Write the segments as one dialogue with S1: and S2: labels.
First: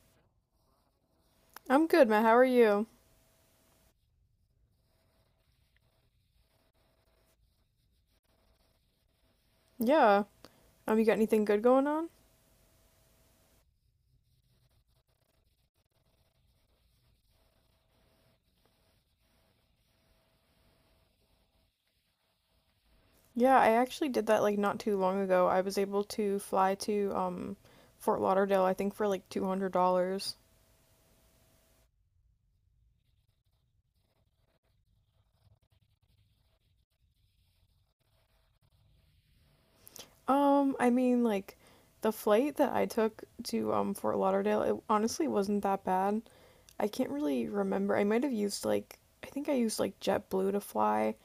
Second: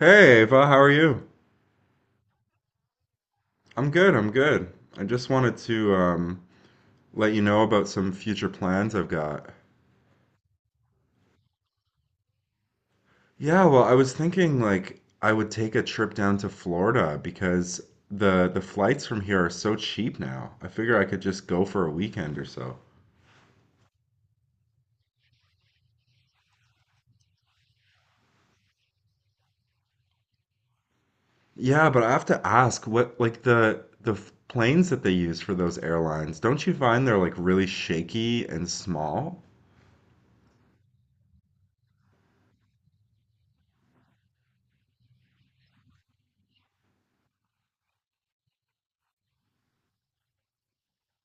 S1: Hey, Ava, how are you?
S2: I'm good, Matt. How are you?
S1: I'm good, I just wanted to let you know about some future plans I've got.
S2: Yeah. You got anything good going on?
S1: Yeah, well, I was thinking like I would take a trip down to Florida because the flights from here are so cheap now. I figure I could just go for a weekend or so.
S2: Yeah, I actually did that, like, not too long ago. I was able to fly to Fort Lauderdale, I think, for like $200.
S1: Yeah, but I have to ask what like the planes that they use for those airlines, don't you find they're like really shaky and small?
S2: I mean, like the flight that I took to Fort Lauderdale, it honestly wasn't that bad. I can't really remember. I might have used like I think I used JetBlue to fly.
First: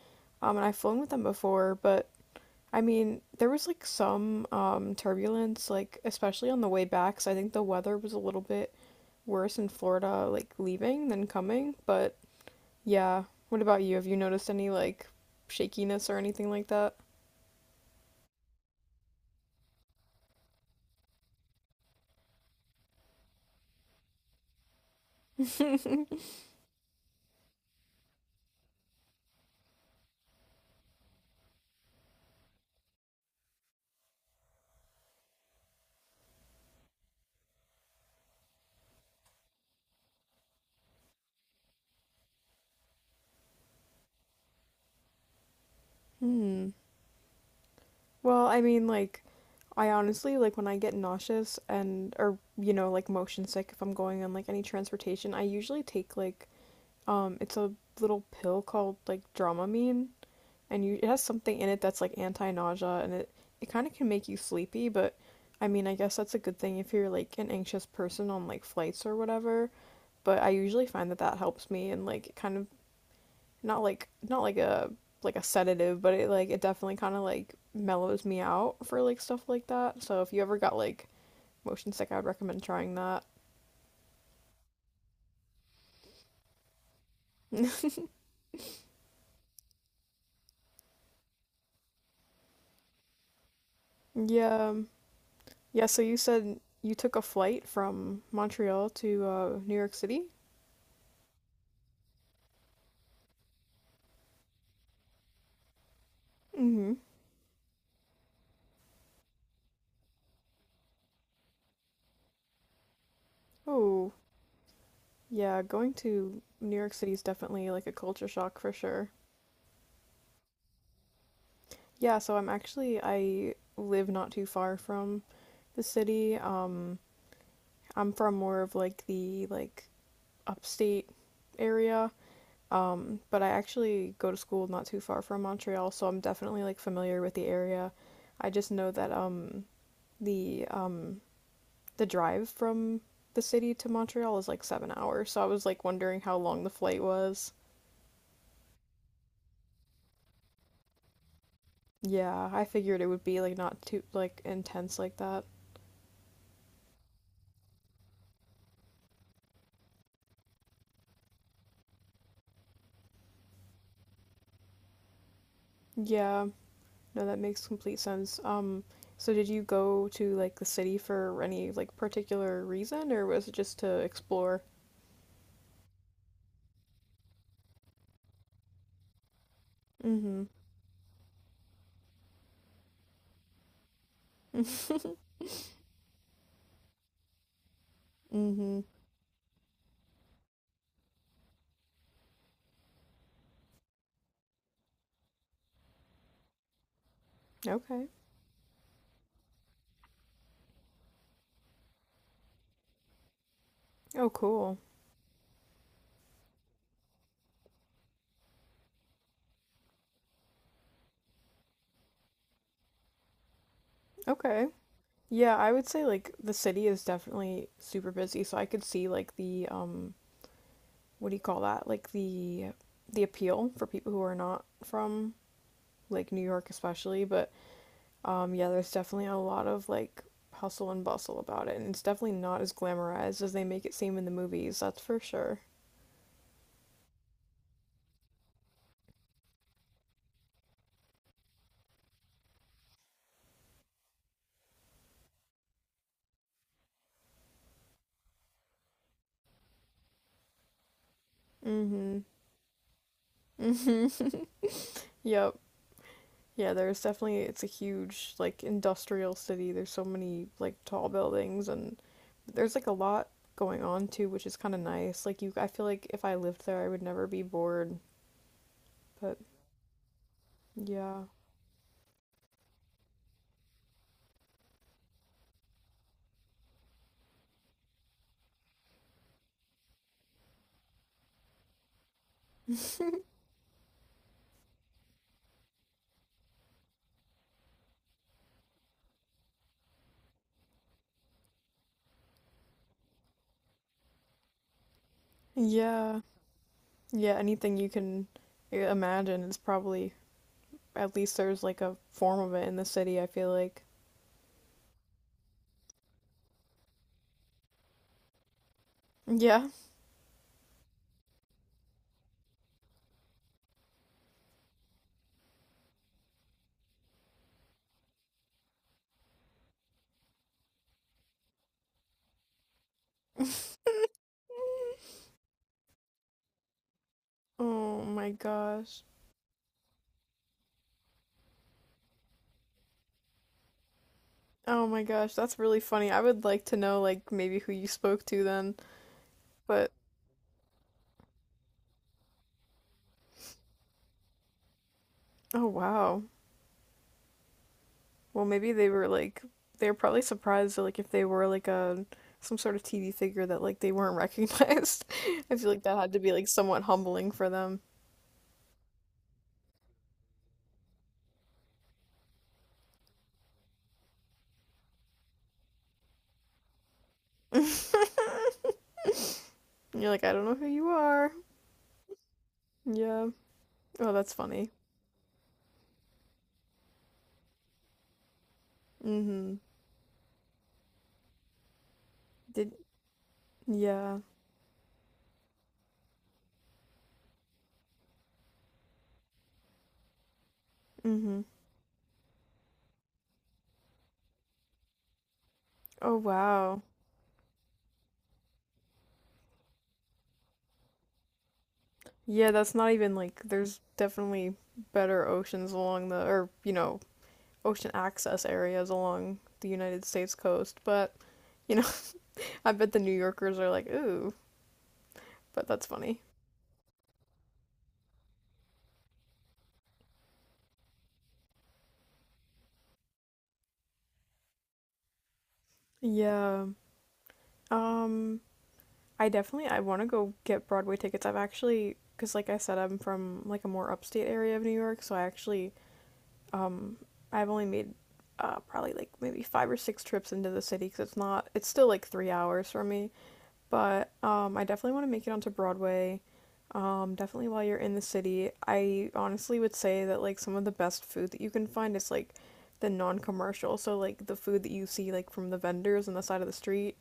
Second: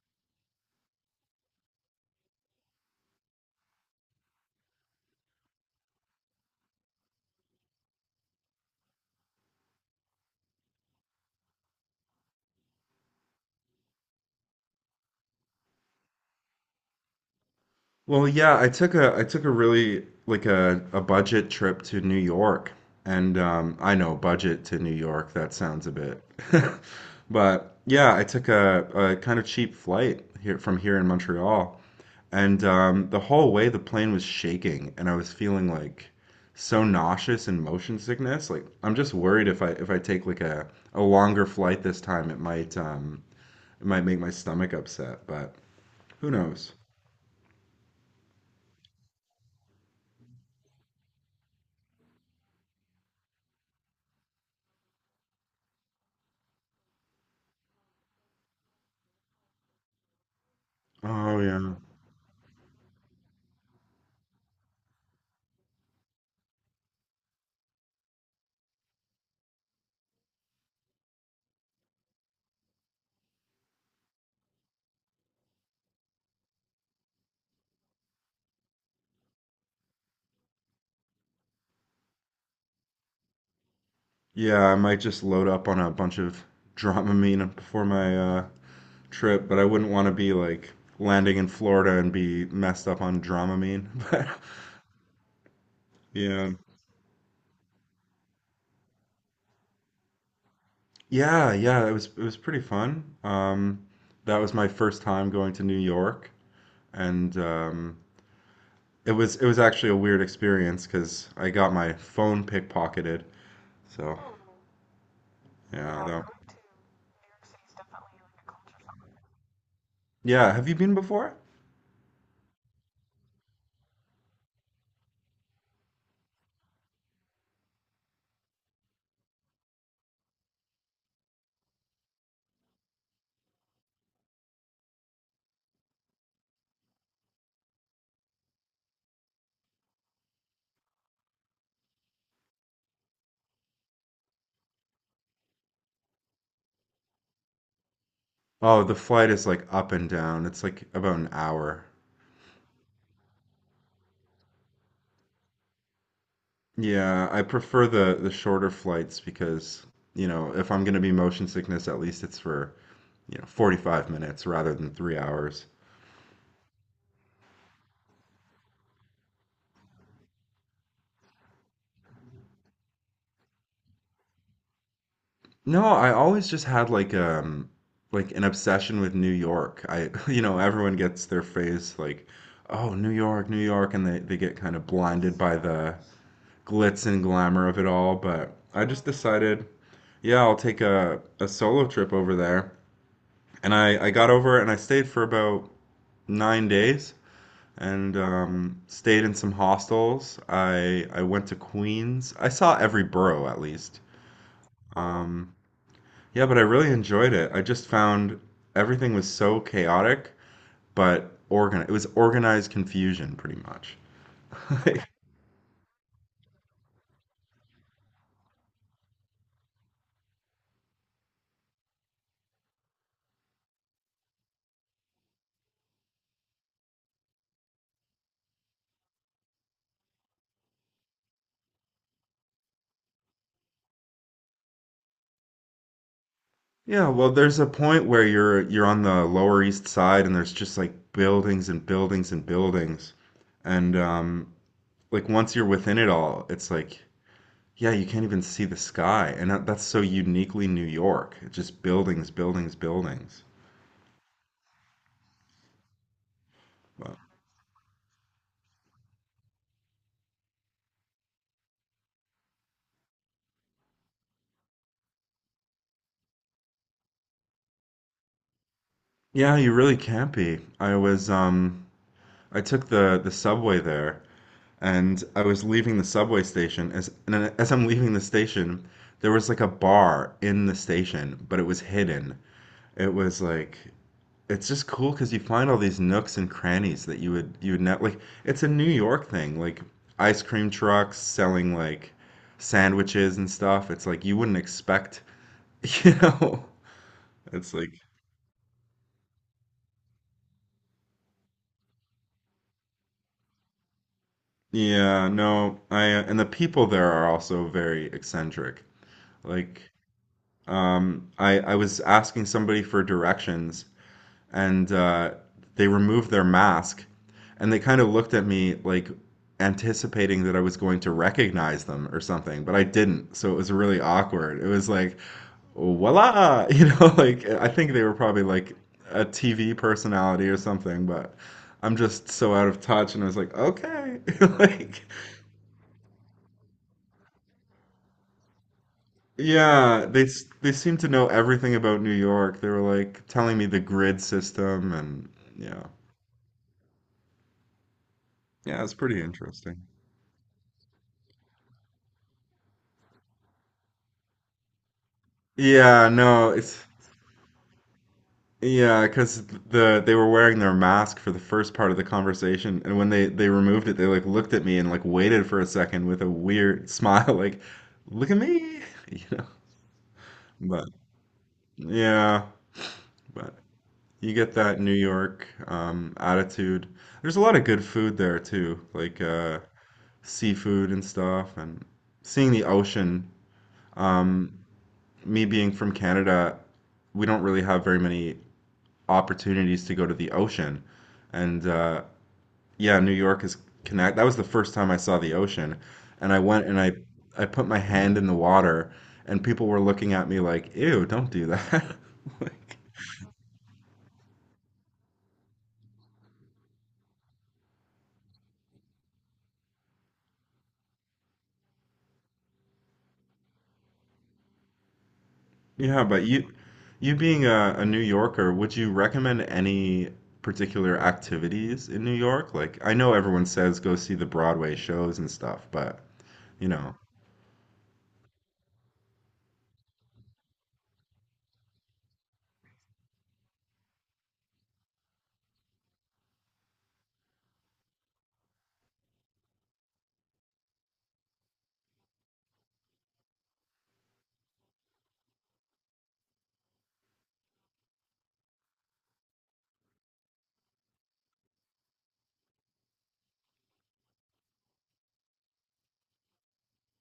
S2: And I've flown with them before, but I mean, there was like some turbulence, like especially on the way back, so I think the weather was a little bit worse in Florida, like leaving than coming, but yeah. What about you? Have you noticed any like shakiness or anything like that?
S1: Well, yeah, I took a really like a budget trip to New York. And I know budget to New York, that sounds a bit. But yeah, I took a kind of cheap flight here from here in Montreal. And the whole way the plane was shaking and I was feeling like so nauseous and motion sickness. Like I'm just worried if I take like a longer flight this time, it might make my stomach upset, but who
S2: Hmm.
S1: knows?
S2: Well, I mean, like, I honestly, like, when I get nauseous and, or, you know, like, motion sick, if I'm going on like any transportation, I usually take, like, it's a little pill called like Dramamine, and you it has
S1: Oh
S2: something in
S1: yeah.
S2: it that's like anti-nausea, and it kind of can make you sleepy, but I mean, I guess that's a good thing if you're like an anxious person on like flights or whatever. But I usually find that that helps me, and like it kind of not like not like a like a sedative, but it like it definitely kind of like mellows me out for like stuff like that. So if you ever got like motion sick, I would recommend trying that.
S1: Yeah, I might just load up on a bunch of Dramamine before my trip, but I wouldn't want to be like landing in Florida and be messed up on Dramamine. But
S2: Yeah. Yeah, so you
S1: yeah,
S2: said you took a flight from Montreal to New York City?
S1: yeah, yeah. It was pretty fun. That was my first time going to New York,
S2: Mm-hmm.
S1: and it was actually a weird experience because I got my phone pickpocketed.
S2: Oh,
S1: So
S2: yeah, going
S1: yeah,
S2: to New York City is definitely like a culture shock for sure.
S1: yeah. Have you been before?
S2: Yeah, so I'm actually, I live not too far from the city. I'm from more of like the like upstate area. But I actually go to school not too far from Montreal, so I'm definitely like familiar with the area. I just know that the um the drive from the city to Montreal is like 7 hours, so I was like wondering how long the flight was.
S1: Oh, the flight is like up and down. It's like about an hour.
S2: Yeah, I figured it would be like not too like intense like that.
S1: Yeah, I prefer the shorter flights because, you know, if I'm going to be motion sickness, at least it's for, 45 minutes rather than 3 hours.
S2: Yeah, no, that makes complete sense. So did you go to like the city for any like particular reason, or was it just to explore?
S1: No, I always just had like an obsession with New York. I, you
S2: Mm-hmm.
S1: know, everyone gets their phase like, oh, New York, New York, and they get kind of blinded by the glitz and glamour of it all, but
S2: Mm-hmm.
S1: I just decided, yeah, I'll take a solo trip over there. And I got over and I stayed for about nine days.
S2: Okay.
S1: And stayed in some hostels. I went to Queens. I saw every borough at least.
S2: Oh, cool.
S1: Um, yeah, but I really enjoyed it. I just found everything was so chaotic, but organ it was organized confusion pretty much.
S2: Okay. Yeah, I would say like the city is definitely super busy, so I could see like the what do you call that? Like the appeal for people who are not from like New York especially, but yeah, there's definitely a lot of like hustle and bustle about it, and it's definitely not as glamorized as they make it seem in the movies. That's for sure.
S1: Yeah, well, there's a point where you're on the Lower East Side and there's just like buildings and buildings and buildings. And like once you're within it all, it's like yeah, you can't even see the sky, and that's so uniquely New York. It's just
S2: Mhm.
S1: buildings, buildings, buildings.
S2: Mhm. Yep. Yeah, there's
S1: But
S2: definitely it's a huge like industrial city. There's so many like tall buildings, and there's like a lot going on too, which is kind of nice. Like you I feel like if I lived there, I would never be bored, but
S1: yeah, you really can't be. I
S2: yeah.
S1: was I took the subway there, and I was leaving the subway station as I'm leaving the station, there was like a bar in the station, but it was hidden. It was like it's just cool because you find all these nooks and crannies that you would not like. It's a New York thing, like ice cream trucks selling like sandwiches and stuff. It's like you wouldn't expect, you
S2: Yeah.
S1: know.
S2: Yeah,
S1: It's
S2: anything you
S1: like
S2: can imagine is probably at least there's like a form of it in the city, I feel like.
S1: yeah, no, I and the people there are also very eccentric.
S2: Yeah.
S1: Like I was asking somebody for directions and they removed their mask and they kind of looked at me like anticipating that I was going to recognize them or something, but I didn't. So it was really awkward. It was like, voila, you know, like I think
S2: Oh
S1: they were
S2: my
S1: probably like
S2: gosh.
S1: a TV personality or something, but I'm just so out of touch. And I was like, okay,
S2: Oh my
S1: like,
S2: gosh, that's really funny. I would like to know like maybe who you spoke to then. But
S1: yeah, they seem to know everything about New York. They were like telling me the grid system and
S2: oh,
S1: yeah,
S2: wow. Well, maybe
S1: yeah,
S2: they
S1: it's
S2: were
S1: pretty
S2: like
S1: interesting.
S2: they were probably surprised that like if they were like a some sort of TV figure that like they weren't recognized. I feel like that
S1: Yeah,
S2: had to be like
S1: no,
S2: somewhat
S1: it's
S2: humbling for them.
S1: yeah, cause they were wearing their mask for the first part of the conversation, and when they removed it, they like looked at me and like waited for a second with a weird smile, like,
S2: You're
S1: "Look at me," you know.
S2: like, I don't know who you
S1: But
S2: are.
S1: yeah,
S2: Yeah.
S1: but
S2: Oh, that's
S1: you get
S2: funny.
S1: that New York attitude. There's a lot of good food there too, like
S2: Mm-hmm.
S1: seafood and stuff, and seeing the
S2: Did
S1: ocean.
S2: yeah.
S1: Um, me being from Canada, we don't really have very many opportunities to go to the ocean.
S2: Mm-hmm.
S1: And yeah, New York is connect. That was the first time I saw the ocean,
S2: Oh,
S1: and I went and
S2: wow.
S1: I put my hand in the water, and people were looking at me like, "Ew, don't do that."
S2: Yeah, that's
S1: Like,
S2: not even like there's definitely better oceans along the or, you know, ocean access areas along the United States coast, but you know, I bet the New Yorkers are like, "Ooh," but that's
S1: yeah,
S2: funny.
S1: but you being a New Yorker, would you recommend any particular activities in New York? Like, I know everyone says go see the Broadway shows and stuff, but
S2: Yeah.
S1: you know.
S2: Um, I definitely I want to go get Broadway tickets. I've actually because like I said, I'm from like a more upstate area of New York, so I actually I've only made probably like maybe five or six trips into the city because it's not, it's still like 3 hours from me. But I definitely want to make it onto Broadway. Definitely while you're in the city. I honestly would say that like some of the best food that you can find is like the non-commercial. So like the food that you see like from the vendors on the side of the street.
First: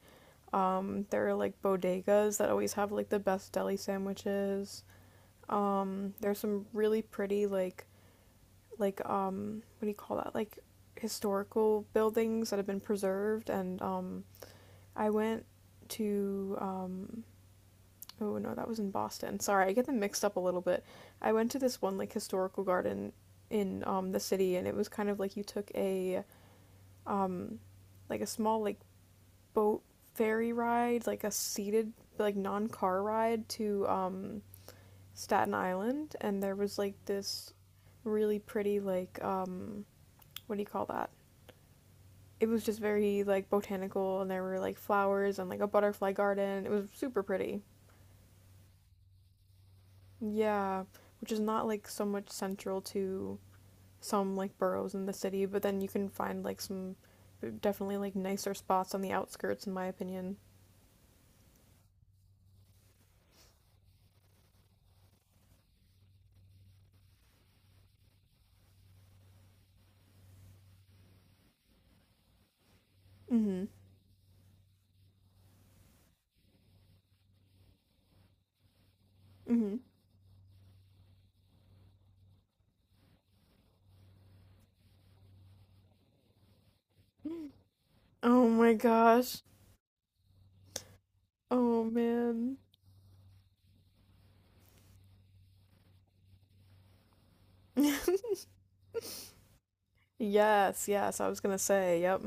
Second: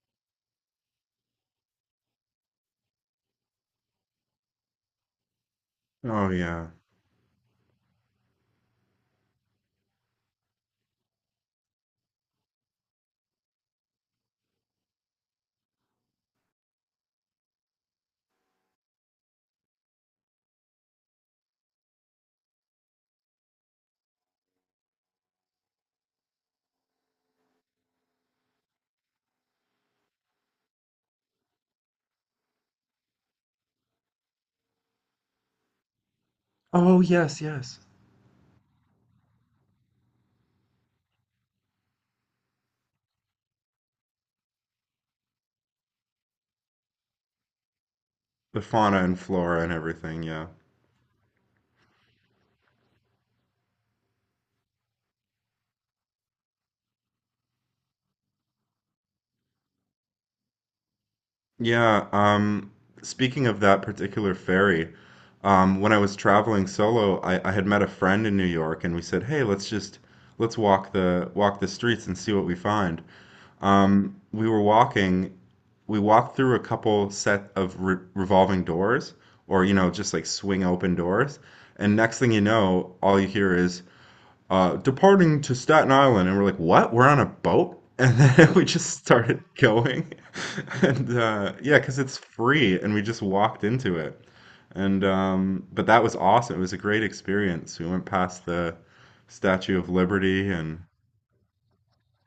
S2: There are like bodegas that always have like the best deli sandwiches.
S1: Oh
S2: There's some
S1: yeah.
S2: really pretty like what do you call that, like historical buildings that have been preserved, and I went to oh no, that was in Boston, sorry, I get them mixed up a little bit. I went to this one like historical garden in the city, and it was kind of like you took a like a small like boat ferry ride, like a seated like non-car ride to Staten Island, and there was like
S1: Oh yes,
S2: this
S1: yes.
S2: really pretty like what do you call that, it was just very like botanical and there were like flowers and like a butterfly garden. It was super pretty.
S1: The fauna and flora and everything, yeah.
S2: Yeah, which is not like so much central to some like boroughs in the city, but then you can find like some definitely like nicer spots on the outskirts, in my opinion.
S1: Yeah, speaking of that particular ferry, when I was traveling solo, I had met a friend in New York, and we said, "Hey, let's walk the streets and see what we find."
S2: Mhm.
S1: Um, we were walking, we walked through a couple set of re revolving doors, or you
S2: Mhm.
S1: know, just like swing open doors, and next thing you know, all you hear is departing to Staten Island, and we're like, what? We're on a boat? And
S2: Oh
S1: then we
S2: my
S1: just
S2: gosh.
S1: started going, and yeah,
S2: Oh
S1: because it's
S2: man.
S1: free, and we just walked into it. And but that was awesome. It was a great experience. We went past the Statue of Liberty and
S2: Yes, yes. I was going to say, yep.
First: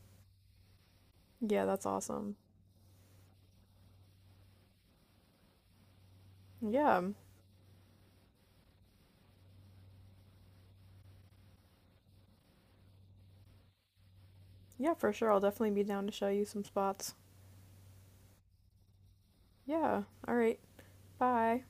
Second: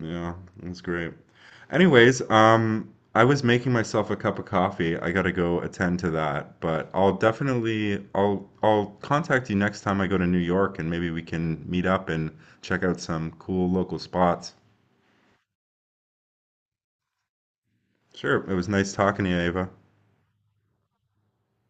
S1: yeah, that's great.
S2: Yeah, that's
S1: Anyways,
S2: awesome.
S1: I was making myself a cup of coffee. I gotta go attend to that, but
S2: Yeah.
S1: I'll contact you next time I go to New York and maybe we can meet up and check out some cool local spots.
S2: Yeah, for sure. I'll definitely be down to show you some spots.
S1: Sure, it was nice talking to you, Ava.
S2: Yeah. All right. Bye.